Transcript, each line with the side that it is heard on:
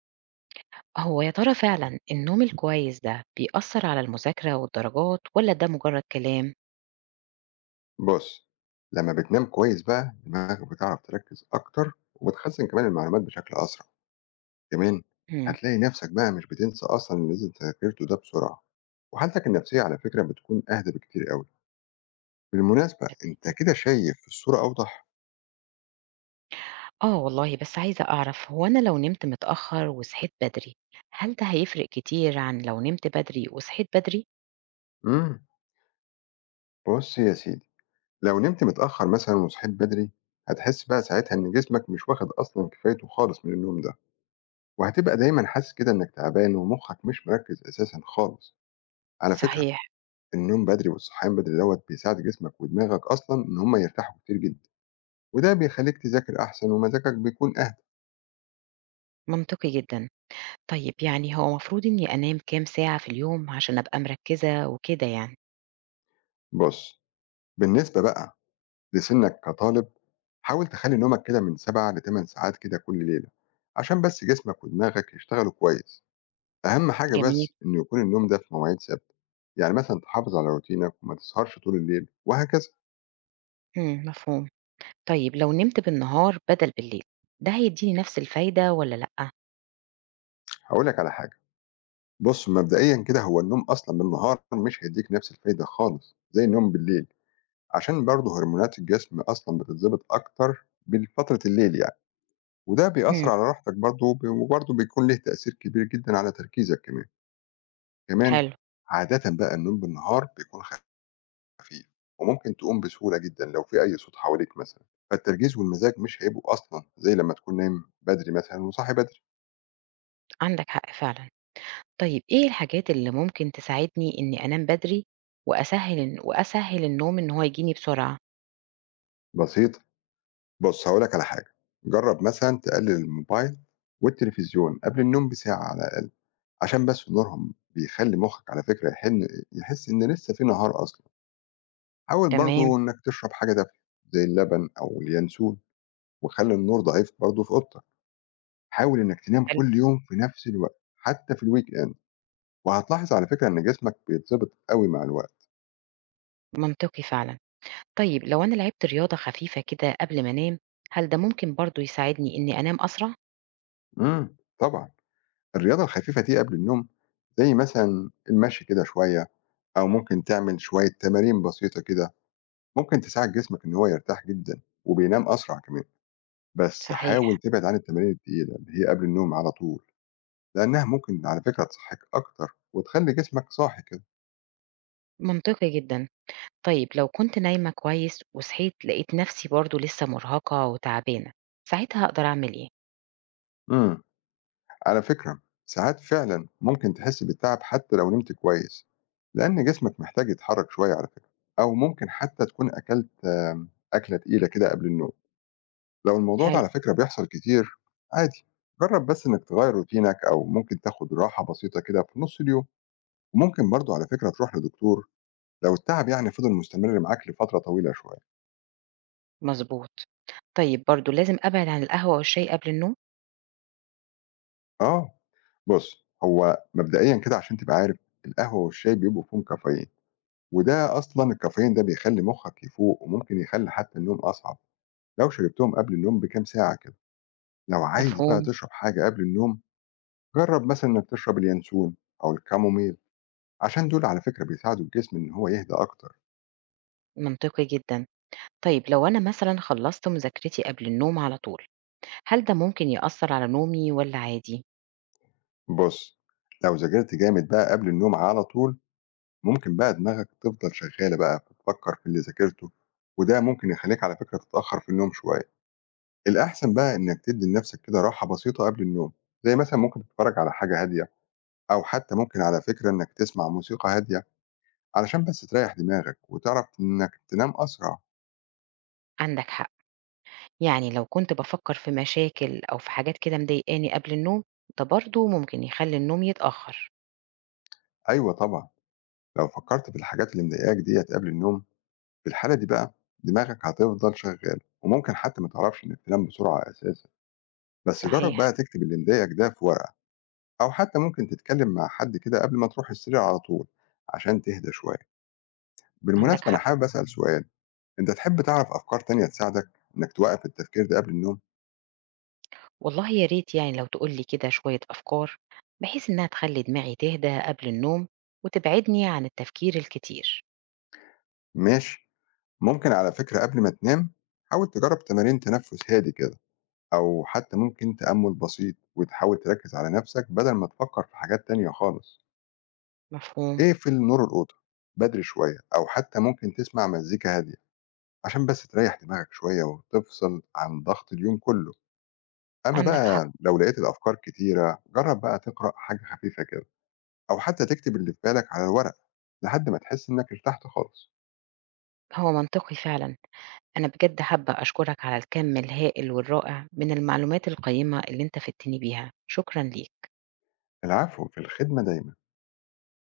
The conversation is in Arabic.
right: هو يا ترى فعلا النوم الكويس ده بيأثر على المذاكرة والدرجات ولا ده مجرد كلام؟
left: بُص، لمّا بتنام كويس بقى دماغك بتعرف تركّز أكتر وبتخزّن كمان المعلومات بشكل أسرع، كمان
right: مم.
left: هتلاقي نَفْسك بقى مش بتنسى أصلًا اللي أنت ذاكرته ده بسرعة، وحالتك النفسية على فكرة بتكون أهدى بكتير أوي، بالمناسبة أنت كده شايف الصورة أوضح؟
right: آه والله بس عايزة أعرف هو أنا لو نمت متأخر وصحيت بدري هل ده هيفرق كتير عن لو نمت بدري وصحيت بدري؟
left: إمم، بُص يا سيدي، لو نمت متأخّر مثلًا وصحيت بدري، هتحس بقى ساعتها إن جسمك مش واخد أصلًا كفايته خالص من النوم ده، وهتبقى دايمًا حاسس كده إنك تعبان ومُخّك مش مركّز أساسًا خالص، على فكرة
right: صحيح.
left: النوم بدري والصحيان بدري دوّة بيساعد جسمك ودماغك أصلًا إن هم يرتاحوا كتير جدًا، وده بيخلّيك تذاكر أحسن ومزاجك بيكون أهدى.
right: منطقي جدا. طيب يعني هو مفروض إني أنام كام ساعة في اليوم عشان أبقى مركزة وكده يعني.
left: بُص، بالنسبة بقى لسِنّك كطالب، حاول تخلّي نومك كده من 7 ل8 ساعات كده كل ليلة، عشان بس جسمك ودماغك يشتغلوا كويس. أهم حاجة
right: جميل.
left: بس إنه يكون النوم ده في مواعيد ثابتة، يعني مثلًا تحافظ على روتينك وما تسهرش طول الليل وهكذا.
right: مم، مفهوم. طيب لو نمت بالنهار بدل بالليل ده هيديني نفس الفايدة ولا لأ؟
left: هاقول لك على حاجة، بُص مبدئيًا كده هو النوم أصلًا بالنهار مش هيدّيك نفس الفايدة خالص زي النوم بالليل. عشان برضه هرمونات الجسم أصلًا بتتضبط أكتر بالفترة الليل يعني، وده بيأثّر
right: مم.
left: على راحتك برضه ب وبرضه بيكون ليه تأثير كبير جدًا على تركيزك كمان، كمان
right: حلو.
left: عادةً بقى النوم بالنهار بيكون خفيف وممكن تقوم بسهولة جدًا لو في أي صوت حواليك مثلًا، فالتركيز والمزاج مش هيبقوا أصلًا زي لمّا تكون نايم بدري مثلًا وصاحي بدري،
right: عندك حق فعلا. طيب إيه الحاجات اللي ممكن تساعدني إني أنام بدري وأسهّل النوم إن هو يجيني بسرعة؟
left: بسيطة. بُص هاقول لك على حاجة، جرّب مثلًا تقلل الموبايل والتلفزيون قبل النوم بساعة على الأقل. عشان بس نورهم بيخلّي مُخّك على فكرة يحس إن لسه في نهار أصلًا. حاول
right: تمام،
left: برضه إنّك تشرب حاجة دافية زي اللبن أو اليانسون وخلّي النور ضعيف برضه في أوضتك. حاول إنّك تنام
right: حلو،
left: كل يوم في نفس الوقت حتى في الweekend وهتلاحظ على فكرة إن جسمك بيتضبط أوي مع الوقت.
right: منطقي فعلًا. طيب لو أنا لعبت رياضة خفيفة كده قبل ما أنام، هل ده ممكن برضه يساعدني إني أنام أسرع؟
left: طبعًا. الرياضة الخفيفة دي قبل النوم زي مثلًا المشي كده شوية أو ممكن تعمل شوية تمارين بسيطة كده، ممكن تساعد جسمك إن هو يرتاح جدًا وبينام أسرع كمان. بس حاول
right: صحيح،
left: تبعد عن التمارين التقيلة اللي هي قبل النوم على طول، لأنها ممكن على فكرة تصحيك أكتر وتخلّي جسمك صاحي كده.
right: منطقي جدًا. طيب لو كنت نايمة كويس وصحيت لقيت نفسي برضه لسه مرهقة وتعبانة، ساعتها أقدر أعمل إيه؟
left: امم. على فكرة ساعات فعلًا ممكن تحس بالتعب حتى لو نمت كويس، لأن جسمك محتاج يتحرك شوية على فكرة، أو ممكن حتى تكون أكلت أكلة تقيلة كده قبل النوم. لو الموضوع ده
right: حلو،
left: على فكرة بيحصل كتير عادي، جرب بس إنك تغيّر روتينك أو ممكن تاخد راحة بسيطة كده في نُص اليوم، وممكن برضه على فكرة تروح لدكتور لو التعب يعني فضل مستمر معاك لفترة طويلة شوية.
right: مضبوط. طيب برضه لازم أبعد عن القهوة والشاي قبل النوم؟
left: آه، بُص، هو مبدئيًا كده عشان تبقى عارف، القهوة والشاي بيبقوا فيهم كافيين، وده أصلًا الكافيين ده بيخلّي مخّك يفوق وممكن يخلّي حتى النوم أصعب، لو شربتهم قبل النوم بكام ساعة كده. لو عايز بقى
right: مفهوم،
left: تشرب حاجة قبل النوم، جرّب مثلًا إنّك تشرب اليانسون أو الكاموميل، عشان دول على فكرة بيساعدوا الجسم إن هو يهدى أكتر.
right: منطقي جدًا. طيب لو أنا مثلًا خلّصت مذاكرتي قبل النوم على طول، هل ده ممكن يأثّر على نومي والّا عادي؟
left: بُص، لو ذاكرت جامد بقى قبل النوم على طول، ممكن بقى دماغك تفضل شغّالة بقى بتفكّر في اللي ذاكرته، وده ممكن يخلّيك على فكرة تتأخّر في النوم شوية. الأحسن بقى إنك تدّي لنفسك كده راحة بسيطة قبل النوم، زي مثلًا ممكن تتفرّج على حاجة هادية، أو حتى ممكن على فكرة إنك تسمع موسيقى هادية، علشان بس تريّح دماغك وتعرف إنك تنام أسرع.
right: عندك حق، يعني لو كنت بافكّر في مشاكل أو في حاجات كده مضايقاني قبل النوم، ده برضه ممكن يخلّي النوم يتأخّر.
left: أيوه طبعًا، لو فكّرت في الحاجات اللي مضايقاك ديّة قبل النوم، في الحالة دي بقى دماغك هتفضل شغّالة، وممكن حتى ما تعرفش إنك تنام بسرعة أساسًا. بس جرّب
right: صحيح،
left: بقى تكتب اللي مضايقك ده في ورقة، أو حتى ممكن تتكلّم مع حد كده قبل ما تروح السرير على طول، عشان تهدى شوية.
right: عندك
left: بالمناسبة أنا
right: حق.
left: حابب أسأل سؤال، أنت تحب تعرف أفكار تانية تساعدك إنك توقف التفكير ده قبل النوم؟
right: والله يا ريت يعني لو تقول لي كده شوية أفكار، بحيث إنها تخلّي دماغي تهدى قبل النوم وتبعدني عن التفكير الكتير.
left: ماشي، ممكن على فكرة قبل ما تنام حاول تجرب تمارين تنفس هادي كده أو حتى ممكن تأمل بسيط وتحاول تركز على نفسك بدل ما تفكر في حاجات تانية خالص
right: مفهوم،
left: اقفل نور الأوضة بدري شوية أو حتى ممكن تسمع مزيكا هادية عشان بس تريح دماغك شوية وتفصل عن ضغط اليوم كله أما
right: عندك حق،
left: بقى لو لقيت الأفكار كتيرة جرب بقى تقرأ حاجة خفيفة كده أو حتى تكتب اللي في بالك على ورق لحد ما تحس إنك ارتحت خالص
right: هو منطقي فعلًا. أنا بجد حابة أشكرك على الكم الهائل والرائع من المعلومات القيمة اللي أنت فدتني بيها، شكرًا ليك.
left: العفو في الخدمة دايما